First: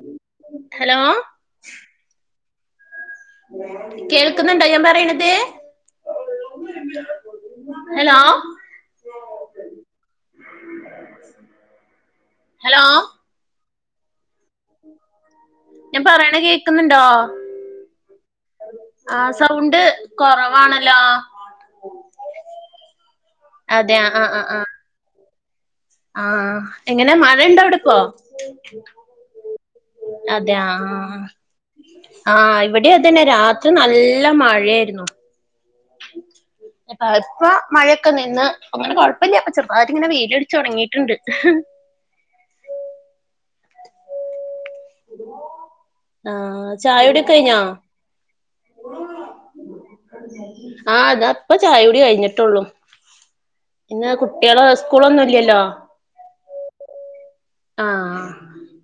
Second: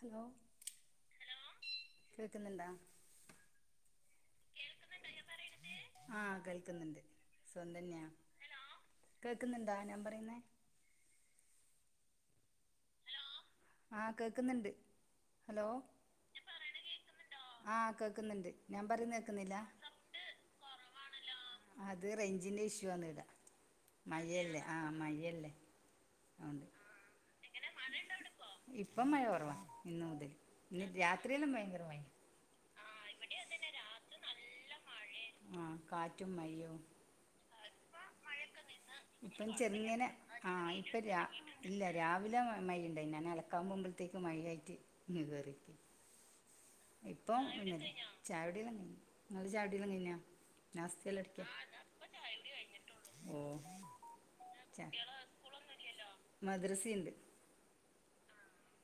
Hello hello കേൾക്കുന്നുണ്ടാ കേൾക്കുന്നുണ്ടോ ഞാൻ പറിണത് ആഹ് കേൾക്കുന്നുണ്ട് സുഖംതന്നെയാ ഹലോ കേൾക്കുന്നുണ്ടാ ഞാൻ പറയുന്നേ ഹലോ ആഹ് കേക്ക്ന്നുണ്ട് ഞാൻ പറയണ കേക്കുന്നുണ്ടോ ആഹ് കേൾക്കുന്നുണ്ട് ഞാൻ പറയുന്ന ആ കേൾക്കുന്നില്ല സൗണ്ട് കൊറവാണല്ലോ അത് റേഞ്ചിന്റെ ഇഷ്യൂ എന്നതാ അതെ ആ ആ ആ മഴയല്ലേ ആഹ് മഴയല്ലേ ആ ണ്ട് എങ്ങനെ മഴണ്ടോ അവിടിപ്പോ ഇപ്പം മഴ കൊറവാ ഇന്ന് മു ഇന്ന് രാത്രിയെല്ലാം ഭയങ്കര മഴയാ ആഹ് ഇവിടിം അതന്നെ രാത്രി നല്ല മഴയായിരുന്നു ആഹ കാറ്റും മഴയും അഹ്പ്പോ മഴയൊക്കെനിന്ന് ഇപ്പങ്ങനെ കൊഴപ്പല്ല ഇപ്പം അപ്പൊ ചെറുങ്ങനെ ചെർതായിട്ട്ങ്ങനെ വെയ്ലടിച്ച് ആഹ് ഇപ്പം തൊട്ങ്ങീറ്റ്ണ്ട്. രാ ഇല്ല രാവിലെ മയെണ്ടയി ഞാൻ അലക്കാൻ പോവുബേതേക്ക്‌ മഴായ്യിട്ട് ഇങ്ങ്കേറി. ആഹ് ഇപ്പം ചായൊടിയെല്ലാം കയ്ഞ് നിങ്ങള്ത് ചായുടില്ലാം കഴിഞ്ഞോ? ആഹ് താപ്പചായുടി കഴിഞ്ഞിട്ടൊള്ളൂ. ഓഹ് ഇന്ന് കുട്ടിയാളെ സ്കൂളൊന്നുംഇല്ലല്ലോ? മദ്രസീണ്ട് ആഹ്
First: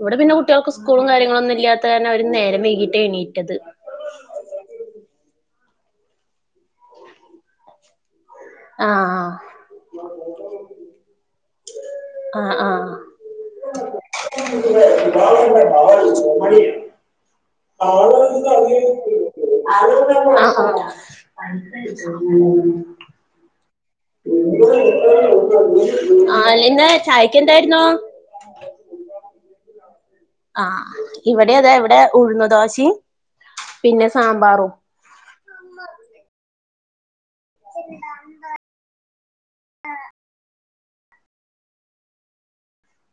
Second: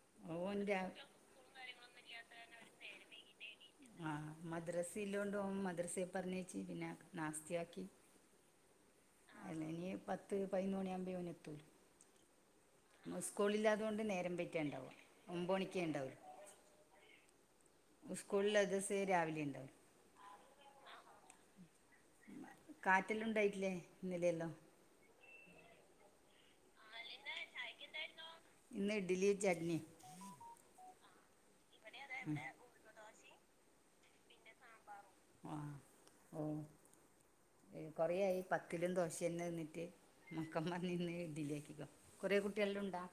ഇവടെ പിന്നെ കുട്ടിയാൾക്ക് രാ സ്കൂളും കാര്യങ്ങളൊന്നും ഇല്ലാത്ത കാരണം അവര് നേരം വൈകിട്ട എണീറ്റത്. ആഹ് മദ്രസിഇല്ലോണ്ട് ഓം മദ്രസി പറഞ്ഞേച്ചി പിന്നെനാസ്തിയാക്കി. ആഹ് അല്ലഞ്ഞി പത്ത് പയ്നൊന്ന് മണിയാവുമ്പേ ഓന് എതൊള്ളു. ആഹ്, ആഹ് മുസ്കൂളില്ലാതോണ്ട് നേരം പറ്റിയ ഇണ്ടാവ ഒംമ്പമണിക്കഇണ്ടാവ. സ്കൂളിൽ അത് ആഹ്, ദിവസം രാവിലെ ഉണ്ടാവും ആഹ് [unintelligible] ത്തിൽ ഉണ്ടായ്ട്ടില്ലേ? ആഹ് ഇന്ന് ചായെക്ക് എന്തായിരുന്നു? ഇന്ന് ഇഡ്ഡലി ചട്നി. ആഹ് ഇവടി അതെ ഇവിടെ ഉഴ്ന്ന് ദോഷിം പിന്നെ സാമ്പാറും. ആഹ് ഓഹ് ഹെ കൊറെയായി പത്തിലും ദോശയെന്നെ തിന്നിട്ട് മക്കംപർഞ്ഞീനി ഇഡ്ലി ആക്കിക്കോ കൊറെ കുട്ടികൾ ഉണ്ടാ?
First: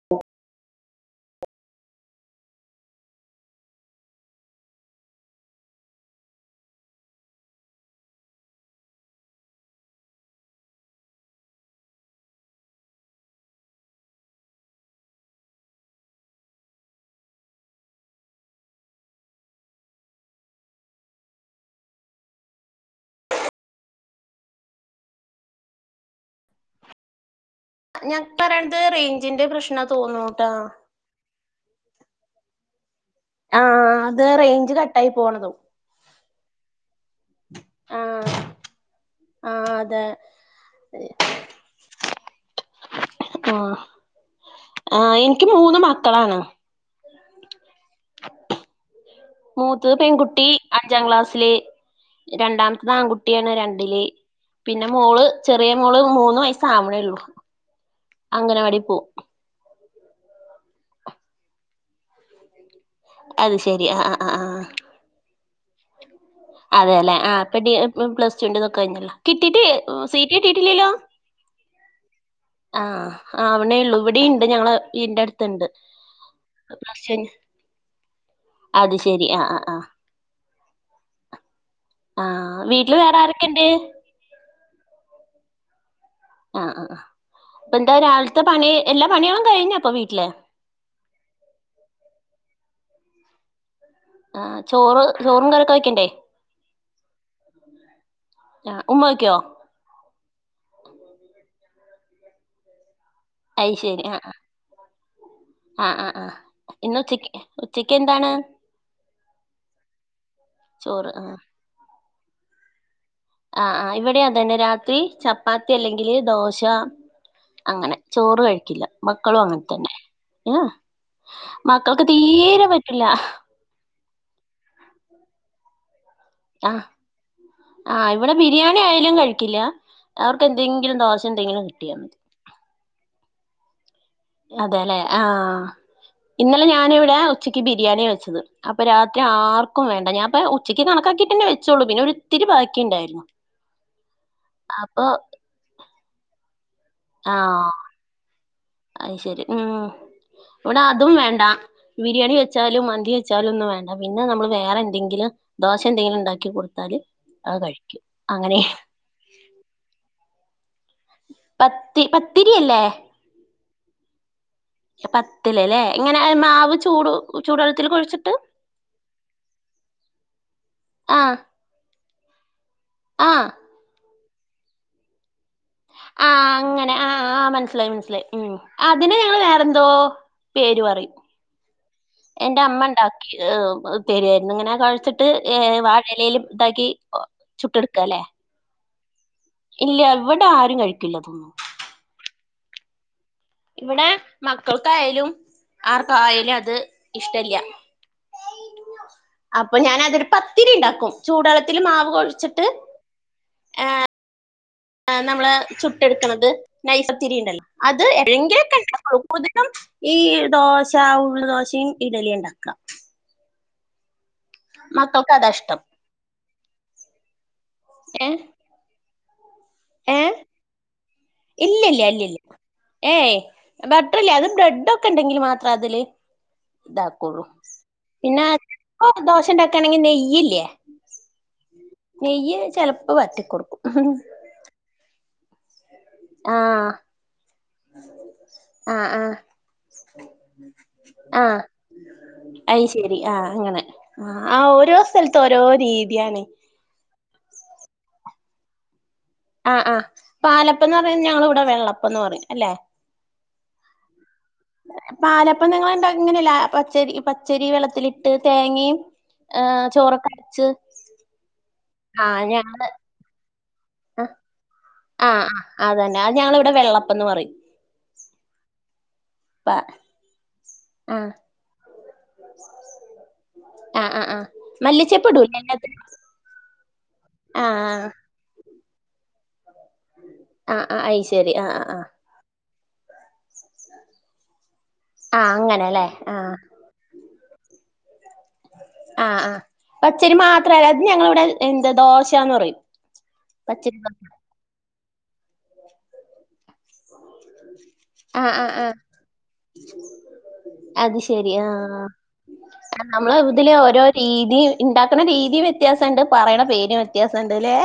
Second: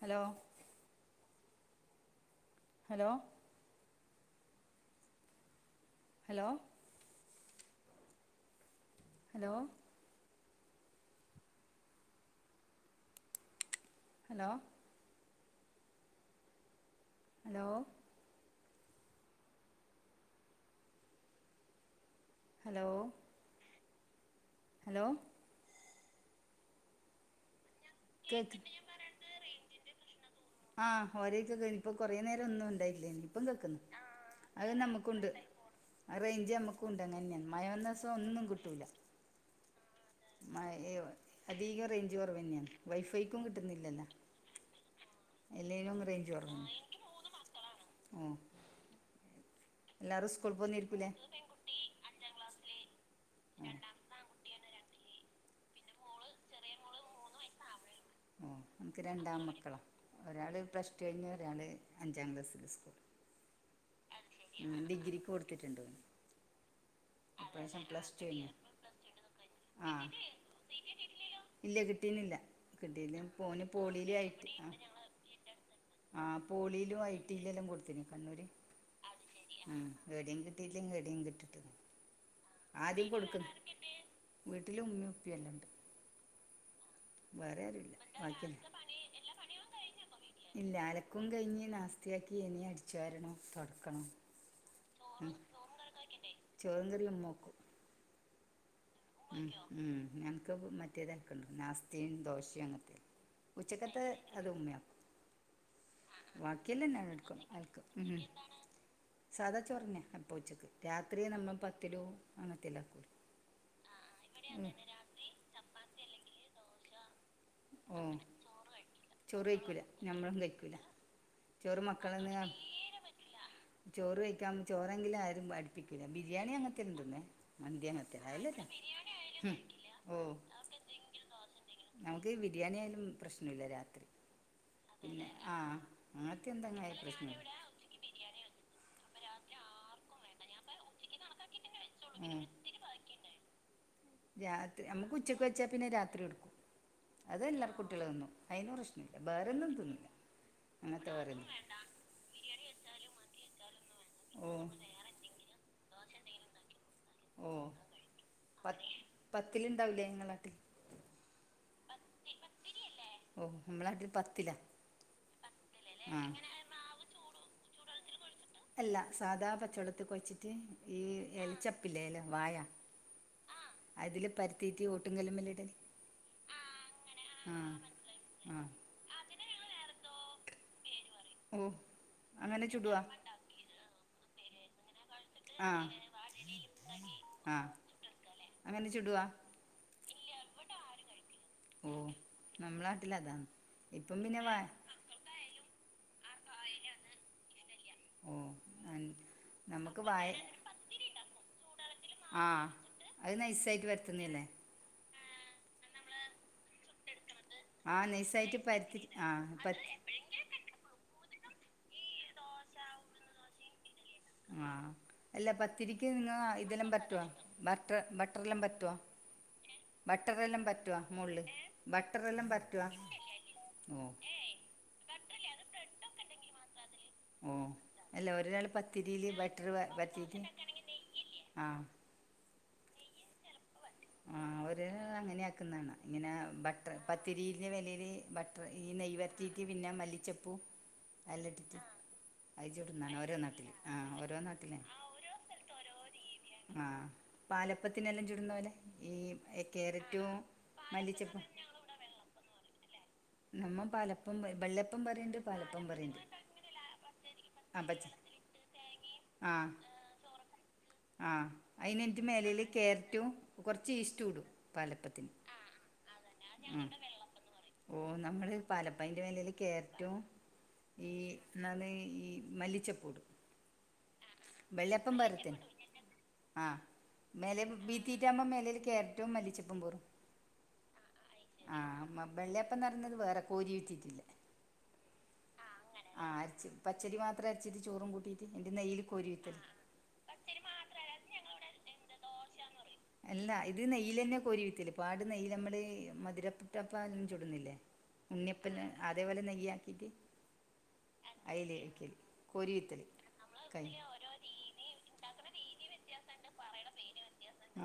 Hello, hello hello hello hello hello hello hello ഞാൻ കേക്ക് പറയ്ണത് റേയ്ഞ്ചിന്റെ പ്രശ്ന തോന്നൂട്ടാ. ഓര് കേറിയിപ്പം കൊറെ നേരം ഒന്നും ഉണ്ടായില്ലേനീ, ഇപ്പൊ കേക്കുന്നു ആഹ് അത് ആഹ് അത് റേഞ്ച് കട്ടായി നമ്മക്കുണ്ട്. പോണതും ആ റേയ്ഞ്ച് അമ്മക്ക് ഉണ്ടങ്ങന്നെ മഴവന്ന ദിവസം ആഹ് ഒന്നും കിട്ടൂല. ആഹ് അതെ മയേ അധീകം റേയ്ഞ്ച് കൊറവെന്നെയാണ്. വൈഫൈക്കും ആഹ് കിട്ടുന്നില്ലല്ലാ ആഹ് എനിക്ക് മൂന്ന് എല്ലേനും റേയ്ഞ്ച് മക്കളാണ് കൊർവ. ആഹ് മൂത്തത് പെൺകുട്ടി പോകുന്നിരിക്കൂലേ അഞ്ചാംക്ലാസ്സില്. രണ്ടാമത്തെത് ആൺകുട്ടിയാണ് രണ്ടില്. പിന്നെ മോള് ചെറിയെ മോള് മൂന്ന് വയസ്സ് ആവ്ണേള്ളു. ഓഹ് ഇൻക്ക്‌ രണ്ട് ആമക്കളാ ഒരാൾ പ്ലസ് റ്റു കയ്ഞ്ഞു ഒരാൾ അഞ്ചാം ക്ലാസ്സില് സ്കൂള് അത് ശെരി ആഹ് ആഹ് ആഹ് ആഹ് ഉം ഡിഗ്രിക്ക്‌ കൊട്ത്തിട്ടുണ്ട് ഓന്. അതെലേ ആ ഇപ്പൊ ഡി ഇപ്രാവശ്യം പ്ല പ്ലസ് ടു പ്ല കഴിഞ്ഞു ടുവിന്റെതൊക്കെ കയ്ഞ്ഞല്ലോ? കിട്ടീട്ട് ആ സീറ്റ് കിട്ടിട്ടില്ലല്ലോ? ഇല്ല കിട്ടീന്നില്ല കിട്ടീല്ല ഓന് ആവണേള്ളൂ പോളില് ഇവിടെണ്ട് അയ്റ്റ് ഞങ്ങളെ വീടിന്റെ അടുത്തുണ്ട് ആഹ് പ്ലസ് പോളിലും ടു ഐ കഴിഞ്ഞ് ടിയിലും എല്ലാം കൊടുതിന് കണ്ണൂര് അത് ശെരി ആഹ് ആഹ് ആഹ് ഉം [unintelligible] ആഹ് വീട്ടില് ആദ്യം വേറെ കൊടുക്കുന്നു ആരൊക്കെണ്ട് വീട്ടിൽ ഉമ്മിഉപ്പിയെല്ലംണ്ട്. ആഹ്, ആഹ് ഇപ്പൊന്താ ആരുമില്ല രാവിലത്തെ ബാക്കിയല്ല പണി എല്ലാ പണികളും കഴിഞ്ഞപ്പൊ വീട്ടില്? ഇല്ല അലക്കും കഴിഞ്ഞ് നാസ്തിയാക്കി ഇനി അടിച്ചുവാരണം തൊടക്കണം. ആഹ് ചോറ് ചോറും കറിയൊക്കെ വെക്കണ്ടേ? ചോറും കറി ഉമ്മ വെക്കും യാ ഉമ്മവെയ്‌ക്കോ ഞങ്ങൾക്ക് മറ്റേതൽക്കണ്ടോ നാസ്തീ ദോശീ അങ്ങനത്തെ അയി ഉച്ചക്കത്ത് ശരി ആ അത് ഉമ്മയാ ആ ആ ആ ബാക്കിയല്ല ഇന്ന് ഞാൻ ഉച്ചക്ക് എടുക്കും ആൽ ക്കും ഉച്ചക്ക് എന്താണ് സാദാ ചോറഞ്ഞ അപ്പ ഉച്ചക്ക് ചോറ് ആ രാത്രി നമ്മൾ പത്തിലോ അങ്ങത്തി ലൊക്കെ കൂടി ആആഇവിടെ അതന്നെ രാത്രി ചപ്പാത്തി അല്ലെങ്കില് ദോശ അങ്ങനെ ഓ ചോറ് കഴിക്കില്ല മക്കളും ചോറ് അങ്ങനെ കഴിക്കൂല തന്നെ ഞമ്മളും ഏ. കഴിക്കൂല ചോറ് മക്കക്ക് മക്കളന്ന് തീരെ പറ്റില്ല ചോറ് കഴിക്കാ ചോറെങ്കിലും ആരും അടുപ്പിക്കില്ല ബിരിയാണി ആ അങ്ങനത്തെന്നേതിന്നെ മന്തി അങ്ങനത്തെ അങ്ങന ആയാലും ഉം കഴിക്കില്ല ഓ അവർക്ക് എന്തെങ്കിലും ദോശ ന്തെങ്കിലും കിട്ടിയാൽ മതി നി ക്ക് ബിരിയാണി ആയാലും പ്രശ്നല്ല രാത്രി അതെല്ലെ ആഹ പിന്നെ ആ അങ്ങനത്തെ ഇന്നലെ എന്തെങ്കിലും ആയാൽ ഞാനിവിടെആ പ്രശ്നമില്ല ഉച്ചക്ക് പിരി ബിരിയാണി വച്ചത് അപ്പ രാത്രി ആർക്കുംവേണ്ട ഞാൻപ്പോ ഉച്ചക്ക് കണക്കാക്കിട്ട്ന്നെ വെച്ചള്ളൂ പിന്നെ ഒരു ഉം ഇത്തിരി ബാക്കി ക്കി ഇണ്ടായിരുന്നു രാത്രി നമക്ക് ഉച്ചക്ക് വെച്ചാ പിന്നെ രാത്രി ഇടുക്കും ആ അതെല്ലാ കുട്ടികള്ന്നും അയ്ന് അത് പ്രശ്നല്ല ശരി വേറെന്നും ഉം തിന്നില്ല ഇവിടെ അതും അങ്ങനത്തെ വേണ്ട വേറൊന്നും ബിരിയാണി വെച്ചാലും മന്തി വെച്ചാലും ഒന്നും വേണ്ട പിന്നെ നമ്മള് ഓ വേറെ എന്തെങ്കിലും ദോശ എന്തെങ്കിലും ഇണ്ടാക്കി കൊടുത്താല് ഓ അത് കഴിക്കും അങ്ങനെ പത്തിൽണ്ടാവില്ലേ ങ്ങളാട്ടിൽ പത്തി പത്തിരിയല്ലേ ഓ നമ്മളക്ക പത്തിലാ പത്തിലലെ ആ ഇങ്ങനെ മാവ് ചൂട് ചൂടള്ളത്തില് കൊഴ്ച്ചിട്ട് അല്ല സാധാ പച്ചവെള്ളത്തി കൊയിച്ചിട്ട് ഈ ആഹ് എലിച്ചെപ്പില്ലേ എല വാഴ ആഹ് അതില് പരുത്തീറ്റ് ഓട്ടും കല്ലുമല് ഇടൽ ആ അങ്ങനെ ആ ആഹ് മനസ്സിലായി മനസ്സിലായി ഉം ആ അതിന് ഞങ്ങള് വേറെന്തോ പേര് പറയും ഉം എന്റെ അമ്മ ഇണ്ടാക്കി പെരെയിരുന്നിങ്ങനെ കൊഴച്ചിട്ട് ആ വാഴ ഇലേല് ഇതാക്കി ആ ചുട്ട് എടുക്കാ ല്ലേ അങ്ങനെ ചുടുവാ ഇല്ല ഇവിടെ ആരും കഴിക്കില്ല തോന്ന് ഓ നമ്മള നാട്ടിലതാ ഇവിടെ മക്കൾക്കായാലും ആർക്കായാലും അത് ഇഷ്ടില്യ ഉം അപ്പൊ ഞാനതൊരു പത്തിരി ഇണ്ടാക്കും ചൂടള്ളത്തില് മാവ് ആ കൊഴച്ചിട്ട് അത് നൈസായിട്ട് പരത്തുന്നല്ലേ ആ നമ്മള ചുട്ടെടുക്കണത് നൈസ് പത്തിരി ഇണ്ടല്ലോ ആ അത് നൈസായിട്ട് എങ്കേ പരത്തി കഴിക്കുള്ളു ആ കൊതികം പ ഈ ദോശ ഉള്ള് ദോശേം ഇഡലിയിണ്ടാക്കാ ആ മക്കൾക്ക് അല്ല അതാ ഇഷ്ടം പത്തിരിക്ക് നിങ്ങ ഇതെല്ലാം പറ്റോ ബട്ടർ ബട്ടറെല്ലാം പറ്റുവോ ഏഹ് ബട്ടറെല്ലാം പറ്റുവോ മോളില് ഇല്ലില്ല ഇല്ലില്ല ബട്ടറെല്ലാം പറ്റുവോ ഏയ് ഓ ബട്ടറില്ല അതും ബ്രെഡും ഒക്കെണ്ടെങ്കിൽ മാത്രം അതില് ഇതാക്കും പുളു ഓ അല്ല പിന്നാ ഒരാൾ ഇപ്പൊ പത്തിരിയിൽ ബട്ടർ ദോശിണ്ടാക്കാണങ്കി പരത്തിയിട്ട് നെയ്യില്ലേ ആ നെയ്യ് ചെലപ്പോ വറ്റി കൊടുക്കും ആ അവര് അങ്ങനെയാക്കുന്നാണ് ഇങ്ങനെ ആഹ് ബട്ടർ പത്തിരില് വെലീല് ബട്ടർ ഈ ആഹ് നെയ്യ് ആഹ് വര്ത്തിയിട്ട് പിന്നെ മല്ലിച്ചെപ്പൂ ആഹ് അല്ലിട്ടിട്ട് അയ് ശെരി ആഹ് അങ്ങനെ ആ ഓരോ ആ നാട്ടിലാണ് ഓരോ സ്ഥലത്ത് ഓരോ രീതിയാണ് ആ പാലപ്പത്തിനെല്ലാം ചുടുന്ന പോലെ ഈ ആഹ് ആഹ്. ക്യാരറ്റും പാലപ്പന്ന് പറഞ്ഞ മല്ലിച്ചപ്പും ഞങ്ങളിവിടെ വെള്ളപ്പന്ന് പറയും അല്ലെ നമ്മ പാലപ്പം വെള്ളപ്പം പറയണ്ട് പാലപ്പം നിങ്ങളുണ്ട പറയണ്ട് ഇങ്ങനല്ലെ പച്ചരി പച്ചരി ആഹ് പച്ച വെള്ളത്തിലി ട്ട് തെങ്ങേം അ ആഹ് ചോറൊക്കെ വെച്ച് ആഹ് അയിലെൻറ്റ് മേലേല് ക്യാരറ്റും കൊർച്ച് ആഹ് ഈസ്റ്റൂടും പാലപ്പത്തിന് ആഹ് അതന്നാ ഞങൾടെ പ്പന്ന് പറയും ഓ നമ്മള് പാലപ്പയ്ന്റെ മേലേല് പ ക്യാരറ്റും ഈ ആഹ് നന്ദി ഈ മല്ലിച്ചെപ്പൂടും ആ ആ ആ മല്ലിച്ചെപ്പിടൂലെ പരത്തൻ എല്ലാതിലും ആ മേലെ ബീ ആഹ് തീറ്റാവുബം മേലേല് ക്യാര്റ്റും മല്ലിച്ചെപ്പും പെറും ആഹ് ആഹ് അയി ശരി ആഹ് ആഹ് ആഹ് വെള്ളേപ്പം ന്ന് പറിയ്ന്നത് വേറെ കോരി വെറ്റീട്ടിള്ള ആഹ് ആ അങ്ങനെല്ലേ അങ്ങനെ ആ ആഹ് അര്ച്ച് പച്ചരി മാത്രം അര്ച്ചീട്ട് ചോറും കൂട്ടീറ്റ് എന്നിട്ട് നെയ്യില് ക്കു ആഹ് ആഹ്. പച്ചരി മാത്രല്ല അത് ഞങ്ങളവിടെ എന്താ ദോശാന്ന് പറയും അല്ല ഇത് പച്ചരി ദോശ നെയ്യിലന്നെ കോരി എട്ക്കല്. പാട് നെയ്യലമ്മള് മധുരറ്റപ്പാനെല്ലാം ചുടുന്നില്ലേ ആഹ് ആഹ് ഉണ്ണിപ്പന് ആഹ് അതേപോലെ നെയ്യാക്കീറ്റ് അത് അയ്ലേക്കല് കോരി വിത്തല് നമ്മള ഇതില് ഓരോ രീതീ ഇണ്ടാക്കണ രീതി വ്യത്യാസൊണ്ട് പറയണ പേരും വ്യത്യാസിണ്ട് ല്ലെ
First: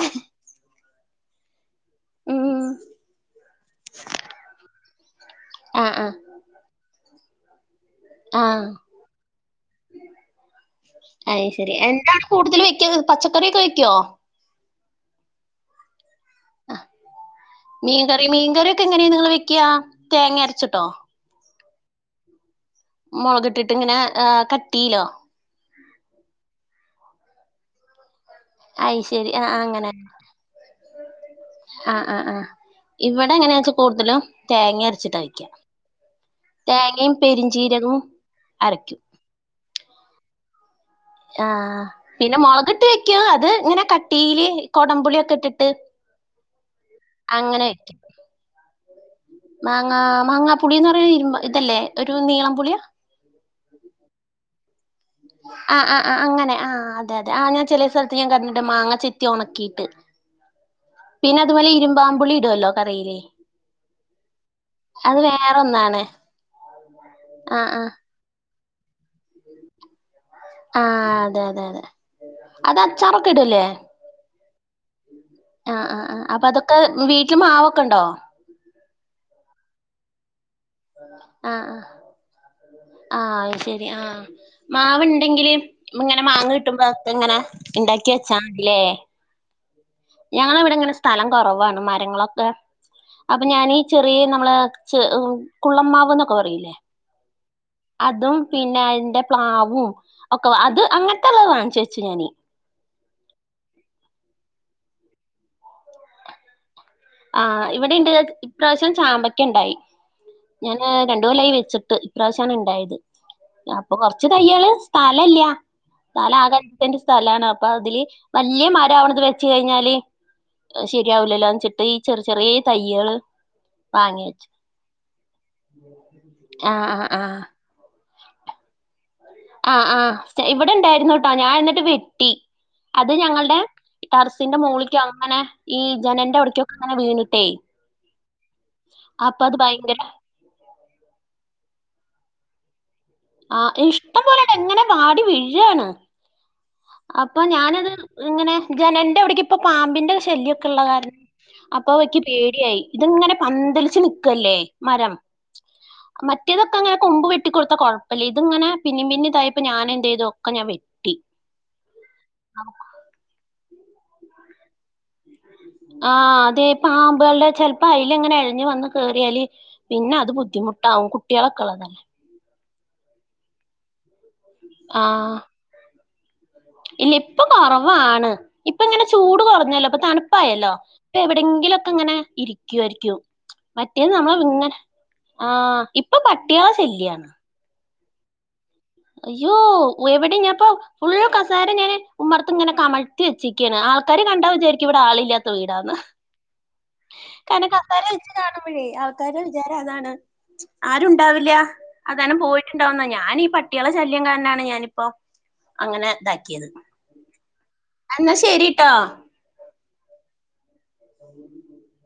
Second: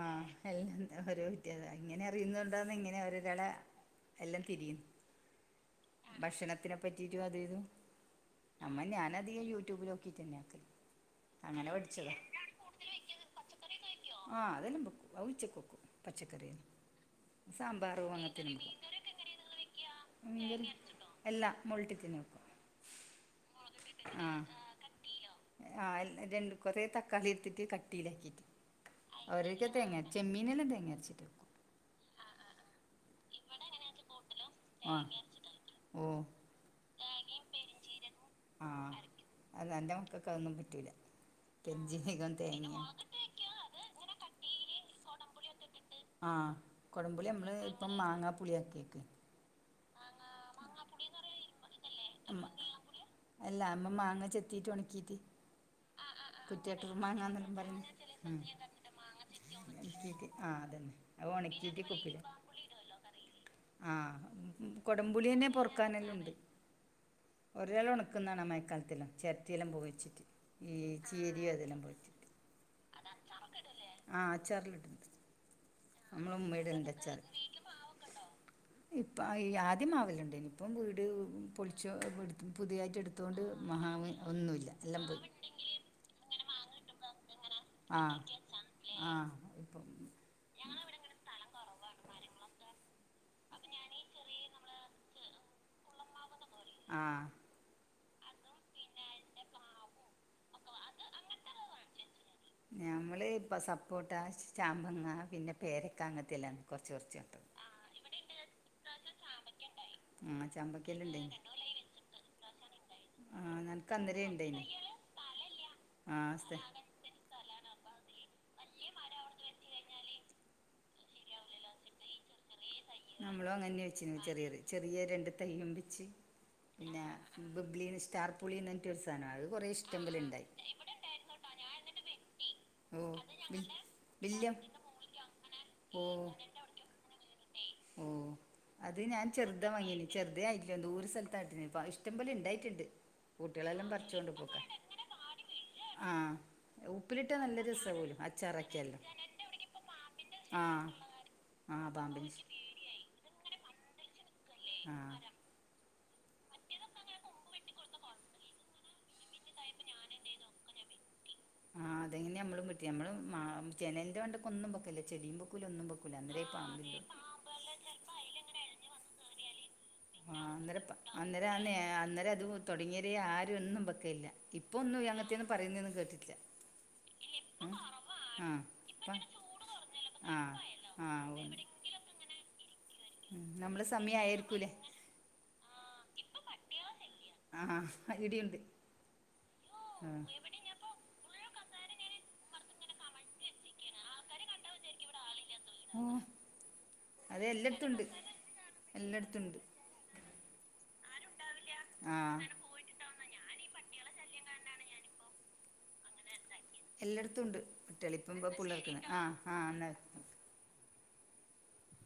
അൽഹംദ് ഓരോ വിത്യാ അങ്ങനെ ഉം അറിയുന്നുണ്ടോന്ന് എങ്ങനെ ഒരുതല എല്ലാം തിരിയും ആഹ് ആഹ് ഭക്ഷണത്തിനെ പറ്റീറ്റും അതേതും ആഹ് നമ്മ ഞനധികം യൂട്യൂബിലൊ ക്കീറ്റന്നെ ആക്കല് അയ് അങ്ങനെ ശരി. പഠിച്ചതാ എന്താണ് കൂടുതല് വെക്കല് പച്ചക്കറിയൊക്കെ വെക്കോ ആഹ് അതല്ലാം ബെക്കും. അത് ഉച്ചകക്കും പച്ചക്കറിയന സാമ്പാറു മീൻകറി അങ്ങൻതെനും വെക്ക. മീൻകറിയൊക്കെ മീൻകറി, എങ്ങനെയാ മീൻ കറി എങ്ങനെണ് വെക്ക നിങ്ങള് വെക്യാ. തേങ്ങ അരച്ചിട്ടോ തേങ്ങര്ച്ച്ട്ടൊ. അല്ല. മോള് ഇട്ട്ട്ടെന്നെ വെക്ക മുളക് ഇട്ടിട്ട് ഇങ്ങനെ കട്ടീലോ ആഹ്. എൽ രണ്ട് കൊറേ തക്കാളി ഇട്ടിട്ട് കട്ടീലാക്കീറ്റ് അയ് ശെരി ആഹ് ആഹ് അവരൊക്കെ അങ്ങനെ തെങ്ങ. ചെമ്മീനെല്ലാം തെങ്ങാര്ച്ചിട്ട് വെക്കും ആഹ് ആഹ് ആഹ്. ഇവടെ എങ്ങനെയാച്ചാ കൂട്തലും തേങ്ങ ആഹ് അര്ച്ചിട്ടാ വെയ്ക്ക. ഓഹ് തേങ്ങയും പെരിഞ്ചീരകവും അരക്കും അതെ എൻ്റെ മക്കൾക്ക് അത് ഒന്നും പറ്റൂല്ല ആഹ്. പിന്നെ മുളക് ഇട്ട് വെകും. അത് ഇങ്ങനെ കട്ടീല് കൊടം പുളിയൊക്കെ ഇട്ടിട്ട് ആ കൊടംമ്പുളി നമ്മള് അങ്ങനെ ഇപ്പം വെക്കും മാങ്ങാ പുളിയാകീക്ക് മാങ്ങാ മാങ്ങാപ്പുളി എന്ന് പറയ് ഇര് ഇതല്ലേ ഒരു അമ്മ നീളം പുളി ആ അല്ല നമ്മ മാങ്ങ ചെത്തീറ്റ് ഒണക്കീറ്റ്. ആഹ് ആഹ് ആ അങ്ങനെ. ആഹ് അതെ അതെ ആ ഞാൻ പറയുന്നെ ചെലേ സെൽത്ത് ഞാൻ ഉം കണ്ടീണ്ട്‌ മാങ്ങ ചെത്തി ഒണക്കീട്ട് ഉണക്കിയിട്ട് ആഹ് അതന്നെ അത് പിന്നെ അതുപോലെ ഉണക്കിയിട്ട് കുപ്പില് ഇരുമ്പാബുളി ഇടൊല്ലോ കറീല്. ആഹ്. മ് മ്. കൊടപുളിന്നെ വേറൊന്നാണ് പൊർക്കാനെലോം ഉണ്ട്. ആഹ് ആഹ്. ക്കുന്നാണ് മയക്കാൽത്തെല്ലാം. ചെര്റ്റെല്ലാം പൂകവെച്ചിട്ട്. ഈ ആഹ്. അതെ ചീരിയും അതെ അതെല്ലാം അതെ. പോയിച്ചിട്ട് അത് അച്ചാറൊക്കെ ഇടു അല്ലേ. ആഹ്. ആച്ചാറെല്ലാം ഇടും ആഹ് ആഹ് ആഹ്. അപ്പൊ അതൊക്കെ വീട്ടില് മാവൊക്കെ ഉണ്ടോ ഇപ്പം ഈ ആദ്യം മാവെല്ലാം ഉണ്ടായിനി ഇപ്പം വീട് ആഹ് ആഹ് പൊളിച്ച് എട്ത് പുതിയായിറ്റ് ആഹ് എട്ത്തൊണ്ട് അത് ശരി മാവ് ആഹ് ഒന്നുല്ല എല്ലാം പോയി. മാവുണ്ടെങ്കില് ഇങ്ങനെ മാങ്ങ കിട്ടുമ്പോ ഒക്കെ ഇങ്ങനെ ഇണ്ടാക്കി ആഹ് വെച്ചാ മതില്ലേ ആഹ് ഇപ്പം ഞങ്ങളെ ഇവിടെ ഇങ്ങനെ സ്ഥലം കൊറവാണ് മരങ്ങളൊക്കെ അപ്പൊ ഞാനീ ചെറിയ നമ്മളെ ച കുള്ളമാവ് എന്നൊക്കെ പറയില്ലേ. ആഹ് അതും പിന്നെ അതിന്റെ പ്ലാവും ഒക്കെ അത് അങ്ങനത്തെള്ളത് വാങ്ങിച്ചു വെച്ചു ഞാന്. ഞമ്മള് ഇപ്പ സപ്പോട്ട ചാമ്പങ്ങ പിന്നെ പേരക്ക അങ്ങനത്തെല്ലാണ്. കുറച് കുറച്. ആ ഇവിടെ ഇണ്ട് ഇപ്രാവശ്യം ചാമ്പക്ക ഉണ്ടായി ആഹ് ഞാന് ചാമ്പക്കയെല്ലാം രണ്ടു ഉണ്ടേനി കൊല്ലായി വെച്ചിട്ട്. പ്രാവശ്യമാണ് ഉണ്ടായത് ആഹ് അപ്പൊ നിനക്ക് കൊറച്ച് അന്നേരം ഉണ്ടേനി തയ്യകള് സ്ഥലല്ല ആഹ് സ്ഥലം സ്ഥ ആ ആകെ. അഞ്ച് സെന്റ് സ്ഥലമാണ് അപ്പൊ അതില് വല്യ മ രാവണത് വെച് കഴിഞ്ഞാല് ശരിയാവില്ലല്ലോ എന്ന് വച്ചിട്ട്. നമ്മളോ അങ്ങനെ വെച്ചിന് വാങ്ങി വെച്ചു ചെറിയ ചെറിയ രണ്ട് തയ്യും വെച്ച്. ആഹ് ആഹ് ആഹ്. ബബ്ലിൻ സ്റ്റാർ പുളി എന്ന് പറഞ്ഞിട്ട് ഒരു സാദനം ആത്. ആഹ് ആഹ് ഇവിടെണ്ടായിരുന്നുട്ടോ ഞാൻ എന്നിട്ട് വെട്ടി. ഓ അത് ഞങ്ങളുടെ വല്യ ടറസിന്റെ മുകളക്കോ അങ്ങനെ ഈ ഓ ജനലിന്റെ അവിടക്കോ. അങ്ങനെ വീണിട്ടേയ് ഓ അത് ഞാൻ ചെറുത ഭയങ്കര വങ്ങീന് ചെറുതയ. ഇല്ല ദൂര സ്ഥലത്തായിട്ട ഇപ്പ ഇഷ്ടം പോലെ ഉണ്ടായിട്ടുണ്ട്. ആ കുട്ടികളെല്ലാം ഇഷ്ടം പറിച്ചോണ്ട് പോലെ ഉണ്ട് പോക്കാ ഇങ്ങനെ വാടി വീഴയാണ്. ആ ഉപ്പിലിട്ടാ അപ്പൊ നല്ല ഞാനത് രസാ പോലും ഇങ്ങനെ ഞാൻ അച്ചാറാക്കിയാലോ ജനലിൻറെ ഇവിടേക്ക് ഇപ്പൊ പാമ്പിന്റെ ആ ശല്യൊക്കെ ഉള്ള കാരണം. ആ അപ്പോ ഇക്ക് പാമ്പിന് പേടിയായി. ഇത്ങ്ങനെ പന്തലിച്ച് നിൽക്കല്ലേ ആ മരം മറ്റേതൊക്കെ അങ്ങനെ കൊമ്പ് വെട്ടിക്കൊടു. കുഴപ്പല്ല ഇത്ങ്ങന പിന്ന പിന്ന ഇതായപ്പോ ഞാനന്ത് ചെയ്തോ ഒക്കെ ഞാൻ വെട്ടി. ആഹ്, അ തെങ്ങന്നെ അമ്മളും വെട്ട്യേ, അമ്മള് മാ ജനൽന്റെ അണ്ട്ക്കൊന്നും വെക്കലില്ല. ചെടിയും വെക്കൂല ഒന്നും വെക്കൂല ആഹ്, അന്നേരം ഈ അതെ പാമ്പിന്റെ പാമ്പ്കൾടെ ചെൽപ്പോ അയ്ലെങ്ങനെ എഴഞ്ഞ് വന്ന് കേറിയാല്. പിന്നെ അത് ആഹ് അന്നരപ്പ ബുദ്ധിമുട്ടാവും അന്നര കുട്ടികളൊക്കെ ആന്നെ ഉള്ളതല്ലേ അന്നര അതു തൊടങ്ങിയെരേ ആരു ഒന്നും പക്കേല്ല്യ. ഇപ്പൊ ഒന്നും ആഹ് അങ്ങൻത്തേന്നും പറയുന്നേന്നും കേട്ടി ഇല്ല, ഇപ്പൊ കൊറവാണ്. ആഹ് ഇപ്പങ്ങനെ ഇപ്പം ചൂട് കൊറഞ്ഞല്ലോ പ്പൊ ആഹ് തണ്പ്പായല്ലോ, ഇപ്പൊ ആഹ് പോന്നു എവിടെങ്കിലൊക്കെ ങ്ങനെ ഇരിയ്ക്കേരി ഉം നമ്മളെ മറ്റേത് നമ്മൾ സമയായിരിക്കൂലേ ഇങ്ങനെ ആഹ് ഇപ്പൊ പട്ട്യേള ശല്യാണ്. ആഹ് ആഹ് അയ് വിട്യുണ്ട്. അയ്യോ ഒ എവിടിം ഞാപോ ഫുൾ കസേര ഞാന് ഉമ്മർത്ങ്ങനെ കമഴ്ത്തി വെച്ചേയ്ക്കാണ്. ആൾക്കാര് കണ്ടാ വിചാരിയ്ക്കും ഇവടെ ആളില്ല്യാ ത്ത കേവീടാന്ന് ഓഹ് അത് കാര്ണം എല്ലായിടത്തും കസാര ഉണ്ട് വെച്ച് കാണുമ്പഴേ ആൾക്കാരെ എല്ലായിടത്തും ഉണ്ട് വിചാരം അതാണ്. ആരുണ്ടാവില്ല്യാ. അവ്‌സാനം ആഹ് പോയിട്ടുണ്ടാവുന്ന ഞാനീ പ. ട്ട്യളെ ശല്ല്യം കാര്നാണ് ഞാനിപ്പോ അങ്ങനെ താ എല്ലടത്തുണ്ട് ട്ട്യള് ഇപ്പ മ്പ ശരിട്ടോ [unintelligible] ആഹ് ആഹ് ന്നാ [unintelligible]